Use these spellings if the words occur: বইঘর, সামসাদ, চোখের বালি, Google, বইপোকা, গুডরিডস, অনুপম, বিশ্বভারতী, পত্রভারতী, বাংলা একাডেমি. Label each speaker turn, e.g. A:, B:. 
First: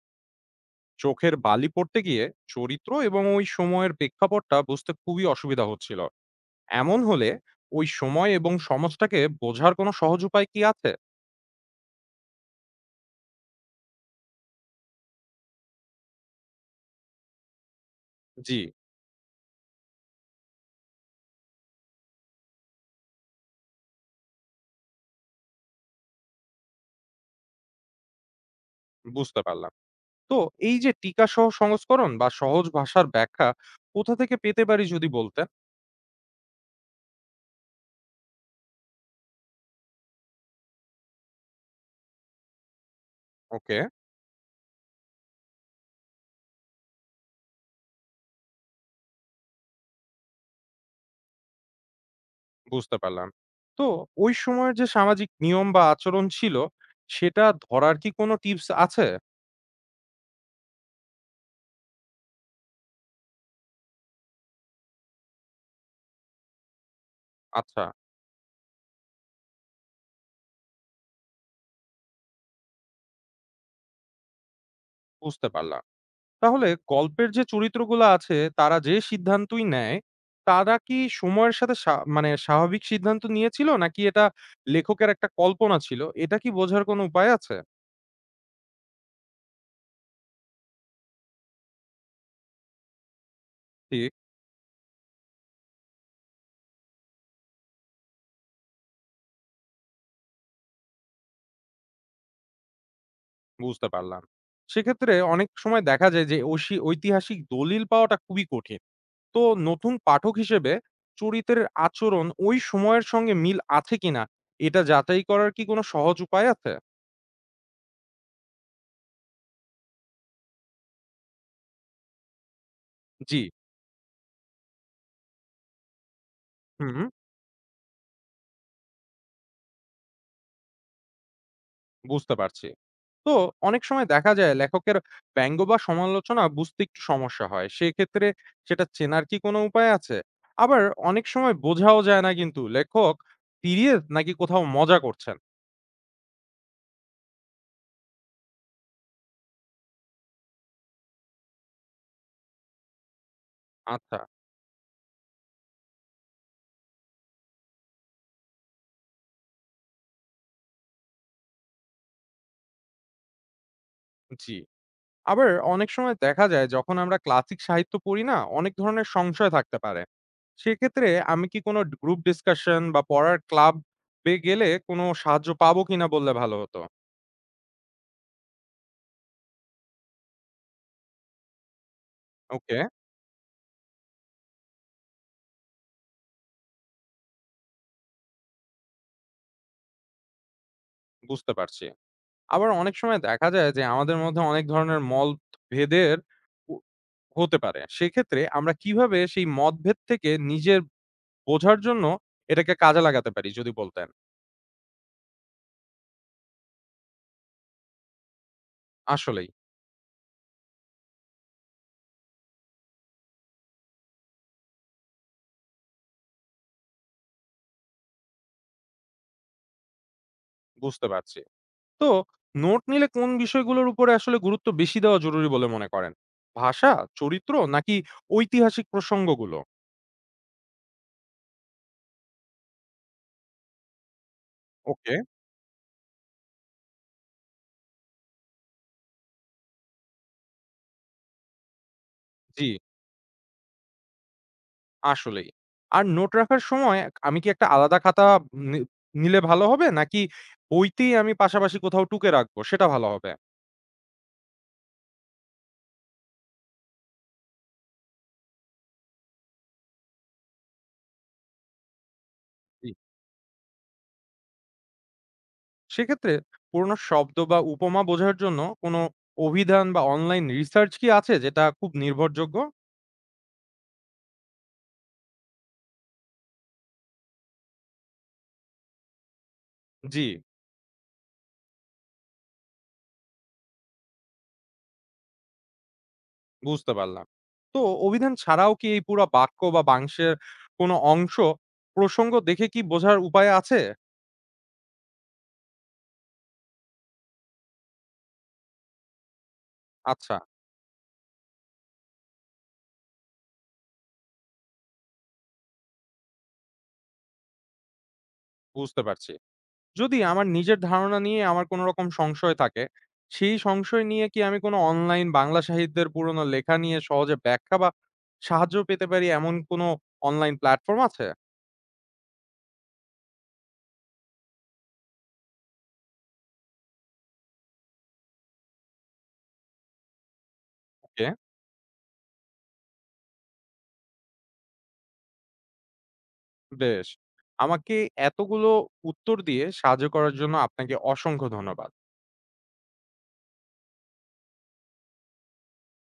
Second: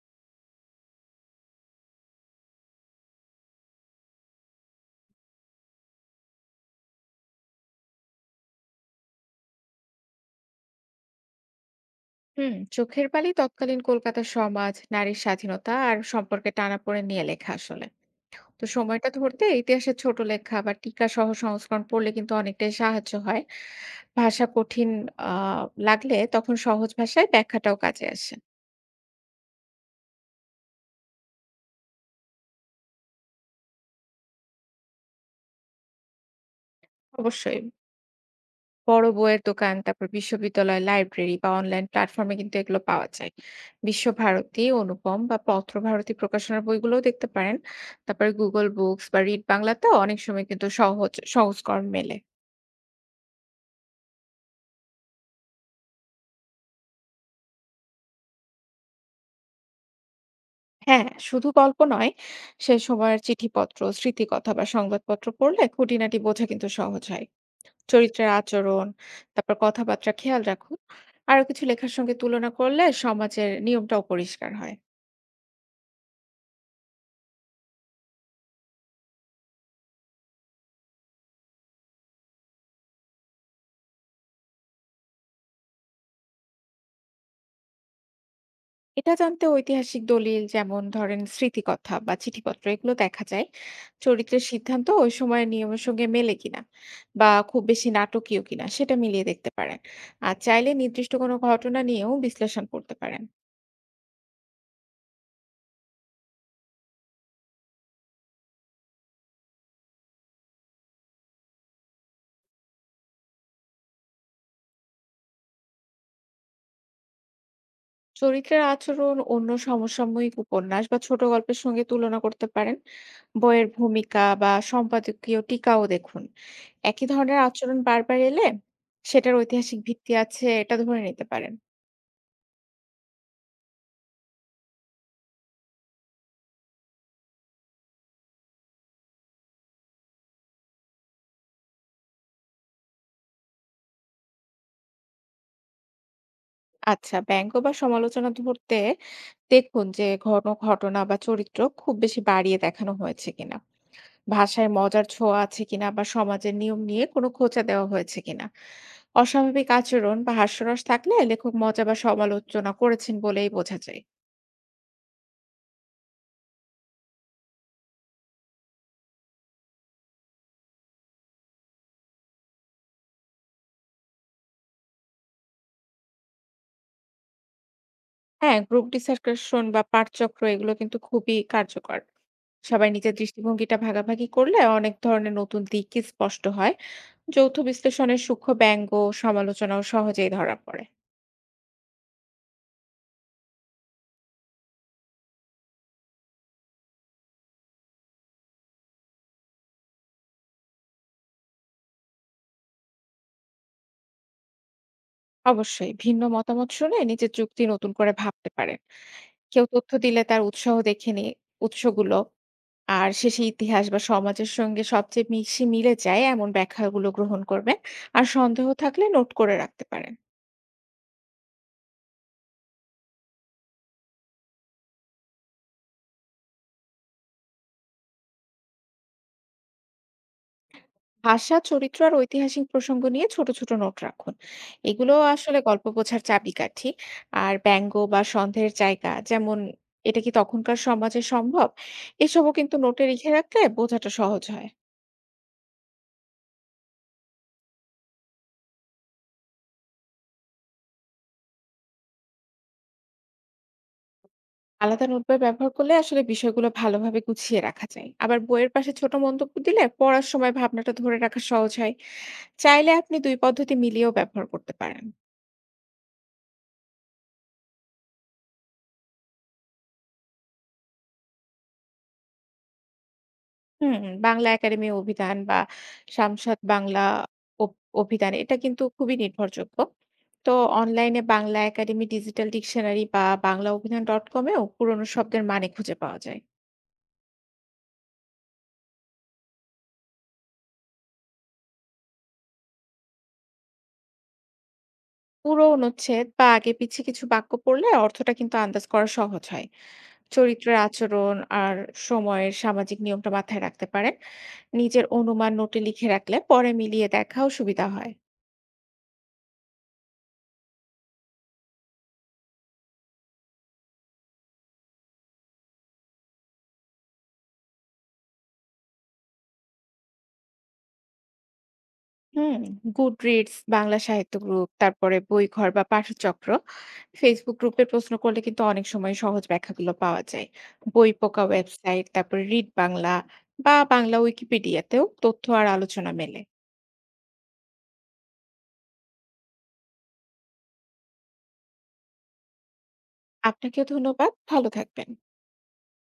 A: চোখের বালি পড়তে গিয়ে চরিত্র এবং ওই সময়ের প্রেক্ষাপটটা বুঝতে খুবই অসুবিধা হচ্ছিল। এমন হলে ওই সময় এবং সমাজটাকে বোঝার কোনো সহজ উপায় কি আছে?
B: চোখের বালি তৎকালীন কলকাতার সমাজ, নারীর স্বাধীনতা আর সম্পর্কে টানাপোড়েন নিয়ে লেখা। আসলে
A: জি,
B: তো সময়টা ধরতে ইতিহাসের ছোট লেখা বা টিকা সহ সংস্করণ পড়লে কিন্তু অনেকটাই সাহায্য হয়। ভাষা কঠিন আহ লাগলে তখন সহজ ভাষায় ব্যাখ্যাটাও কাজে আসে।
A: বুঝতে পারলাম। তো এই যে টিকা সহ সংস্করণ বা সহজ ভাষার ব্যাখ্যা কোথা থেকে পেতে পারি যদি বলতেন?
B: অবশ্যই, বড় বইয়ের দোকান, তারপর বিশ্ববিদ্যালয় লাইব্রেরি বা অনলাইন প্ল্যাটফর্মে কিন্তু এগুলো পাওয়া যায়।
A: ওকে,
B: বিশ্বভারতী, অনুপম বা পত্রভারতী প্রকাশনার বইগুলোও দেখতে পারেন। তারপরে গুগল বুকস বা রিড বাংলাতেও অনেক সময় কিন্তু সহজ সংস্করণ মেলে।
A: বুঝতে পারলাম। তো ওই সময়ের যে সামাজিক নিয়ম বা আচরণ ছিল সেটা ধরার কি কোনো টিপস আছে?
B: হ্যাঁ, শুধু গল্প নয়, সে সময়ের চিঠিপত্র, স্মৃতিকথা বা সংবাদপত্র পড়লে খুঁটিনাটি বোঝা কিন্তু সহজ হয়।
A: আচ্ছা,
B: চরিত্রের আচরণ, তারপর কথাবার্তা খেয়াল রাখুন। আরো কিছু লেখার সঙ্গে তুলনা করলে সমাজের নিয়মটাও পরিষ্কার হয়।
A: বুঝতে পারলাম। তাহলে গল্পের যে চরিত্রগুলো আছে তারা যে সিদ্ধান্তই নেয়, তারা কি সময়ের সাথে সা মানে স্বাভাবিক সিদ্ধান্ত নিয়েছিল নাকি এটা লেখকের একটা কল্পনা ছিল? এটা কি বোঝার কোনো উপায় আছে?
B: এটা জানতে ঐতিহাসিক দলিল যেমন ধরেন স্মৃতিকথা বা চিঠিপত্র এগুলো দেখা যায়।
A: ঠিক,
B: চরিত্রের সিদ্ধান্ত ওই সময়ের নিয়মের সঙ্গে মেলে কিনা বা খুব বেশি নাটকীয় কিনা সেটা মিলিয়ে দেখতে পারেন। আর চাইলে নির্দিষ্ট কোনো ঘটনা নিয়েও বিশ্লেষণ করতে পারেন।
A: বুঝতে পারলাম। সেক্ষেত্রে অনেক সময় দেখা যায় যে ঐতিহাসিক দলিল পাওয়াটা খুবই কঠিন। তো নতুন পাঠক হিসেবে চরিত্রের আচরণ ওই সময়ের সঙ্গে মিল আছে কিনা এটা যাচাই করার কি কোনো সহজ উপায় আছে?
B: চরিত্রের আচরণ অন্য সমসাময়িক উপন্যাস বা ছোট গল্পের সঙ্গে তুলনা করতে পারেন।
A: জি,
B: বইয়ের ভূমিকা বা সম্পাদকীয় টিকাও দেখুন।
A: হুম,
B: একই ধরনের আচরণ বারবার এলে সেটার ঐতিহাসিক ভিত্তি আছে এটা ধরে নিতে পারেন।
A: বুঝতে পারছি। তো অনেক সময় দেখা যায় লেখকের ব্যঙ্গ বা সমালোচনা বুঝতে একটু সমস্যা হয়। সেক্ষেত্রে সেটা চেনার কি কোনো উপায় আছে? আবার অনেক সময় বোঝাও যায় না কিন্তু লেখক সিরিয়াস নাকি কোথাও মজা করছেন।
B: আচ্ছা, ব্যঙ্গ বা সমালোচনা ধরতে দেখুন যে ঘন ঘটনা বা চরিত্র খুব বেশি বাড়িয়ে দেখানো হয়েছে কিনা,
A: আচ্ছা,
B: ভাষায় মজার ছোঁয়া আছে কিনা বা সমাজের নিয়ম নিয়ে কোনো খোঁচা দেওয়া হয়েছে কিনা। অস্বাভাবিক আচরণ বা হাস্যরস থাকলে লেখক মজা বা সমালোচনা করেছেন বলেই বোঝা যায়।
A: জি। আবার অনেক সময় দেখা যায় যখন আমরা ক্লাসিক সাহিত্য পড়ি না, অনেক ধরনের সংশয় থাকতে পারে। সেক্ষেত্রে আমি কি কোনো গ্রুপ ডিসকাশন বা পড়ার ক্লাব এ গেলে কোনো সাহায্য পাবো কিনা বললে ভালো হতো।
B: হ্যাঁ, গ্রুপ ডিসকাশন বা পাঠচক্র এগুলো কিন্তু খুবই কার্যকর।
A: ওকে,
B: সবাই নিজের দৃষ্টিভঙ্গিটা ভাগাভাগি করলে অনেক ধরনের নতুন দিকই স্পষ্ট হয়। যৌথ বিশ্লেষণের সূক্ষ্ম ব্যঙ্গ, সমালোচনাও সহজেই ধরা পড়ে।
A: বুঝতে পারছি। আবার অনেক সময় দেখা যায় যে আমাদের মধ্যে অনেক ধরনের মতভেদের উ হতে পারে। সেক্ষেত্রে আমরা কিভাবে সেই মতভেদ থেকে নিজের বোঝার জন্য এটাকে কাজে লাগাতে পারি যদি বলতেন?
B: অবশ্যই, ভিন্ন মতামত শুনে নিজের যুক্তি নতুন করে ভাবতে পারেন।
A: আসলেই
B: কেউ তথ্য দিলে তার উৎসাহ দেখে নিয়ে উৎসগুলো আর শেষে ইতিহাস বা সমাজের সঙ্গে সবচেয়ে বেশি মিলে যায় এমন ব্যাখ্যাগুলো গ্রহণ করবেন। আর সন্দেহ থাকলে নোট করে রাখতে পারেন।
A: বুঝতে পারছি। তো নোট নিলে কোন বিষয়গুলোর উপরে আসলে গুরুত্ব বেশি দেওয়া জরুরি বলে মনে করেন? ভাষা, চরিত্র নাকি ঐতিহাসিক প্রসঙ্গগুলো?
B: ভাষা, চরিত্র আর ঐতিহাসিক প্রসঙ্গ নিয়ে ছোট ছোট নোট রাখুন। এগুলো
A: ওকে,
B: আসলে গল্প বোঝার চাবিকাঠি। আর ব্যঙ্গ বা সন্দেহের জায়গা, যেমন এটা কি তখনকার সমাজে সম্ভব, এসবও
A: জি।
B: কিন্তু নোটে লিখে রাখলে বোঝাটা সহজ হয়।
A: আসলেই। আর নোট রাখার সময় আমি কি একটা আলাদা খাতা নি নিলে ভালো হবে? নাকি বইতেই আমি পাশাপাশি কোথাও টুকে রাখবো সেটা ভালো হবে?
B: আলাদা নোটবই ব্যবহার করলে আসলে বিষয়গুলো ভালোভাবে গুছিয়ে রাখা যায়, আবার বইয়ের পাশে ছোট মন্তব্য দিলে পড়ার সময় ভাবনাটা ধরে রাখা সহজ হয়।
A: জি।
B: চাইলে আপনি দুই পদ্ধতি মিলিয়েও ব্যবহার করতে পারেন।
A: সেক্ষেত্রে পুরনো শব্দ বা উপমা বোঝার জন্য কোনো অভিধান বা অনলাইন রিসার্চ কি আছে যেটা খুব নির্ভরযোগ্য?
B: বাংলা একাডেমি অভিধান বা সামসাদ বাংলা অভিধান এটা কিন্তু খুবই নির্ভরযোগ্য।
A: জি,
B: তো অনলাইনে বাংলা একাডেমি ডিজিটাল ডিকশনারি বা বাংলা অভিধান ডট কমেও পুরনো শব্দের মানে খুঁজে পাওয়া যায়।
A: বুঝতে পারলাম। তো অভিধান ছাড়াও কি এই পুরা বাক্য বা বাংশের কোনো অংশ প্রসঙ্গ দেখে কি বোঝার উপায় আছে?
B: পুরো অনুচ্ছেদ বা আগে পিছে কিছু বাক্য পড়লে অর্থটা কিন্তু আন্দাজ করা সহজ হয়।
A: আচ্ছা,
B: চরিত্রের আচরণ আর সময়ের সামাজিক নিয়মটা মাথায় রাখতে পারেন। নিজের অনুমান নোটে লিখে রাখলে পরে মিলিয়ে দেখাও সুবিধা হয়।
A: বুঝতে পারছি। যদি আমার নিজের ধারণা নিয়ে আমার কোনো রকম সংশয় থাকে, সেই সংশয় নিয়ে কি আমি কোনো অনলাইন বাংলা সাহিত্যের পুরনো লেখা নিয়ে সহজে ব্যাখ্যা বা সাহায্য পেতে পারি এমন কোনো অনলাইন প্ল্যাটফর্ম আছে?
B: হুম, গুডরিডস, বাংলা সাহিত্য গ্রুপ, তারপরে বইঘর বা পাঠচক্র, ফেসবুক গ্রুপে প্রশ্ন করলে কিন্তু অনেক সময় সহজ ব্যাখ্যাগুলো পাওয়া যায়।
A: ওকে,
B: বইপোকা ওয়েবসাইট, তারপরে রিড বাংলা বা বাংলা উইকিপিডিয়াতেও তথ্য আর আলোচনা মেলে।
A: বেশ। আমাকে এতগুলো উত্তর দিয়ে সাহায্য করার জন্য আপনাকে অসংখ্য ধন্যবাদ।
B: আপনাকেও ধন্যবাদ। ভালো থাকবেন।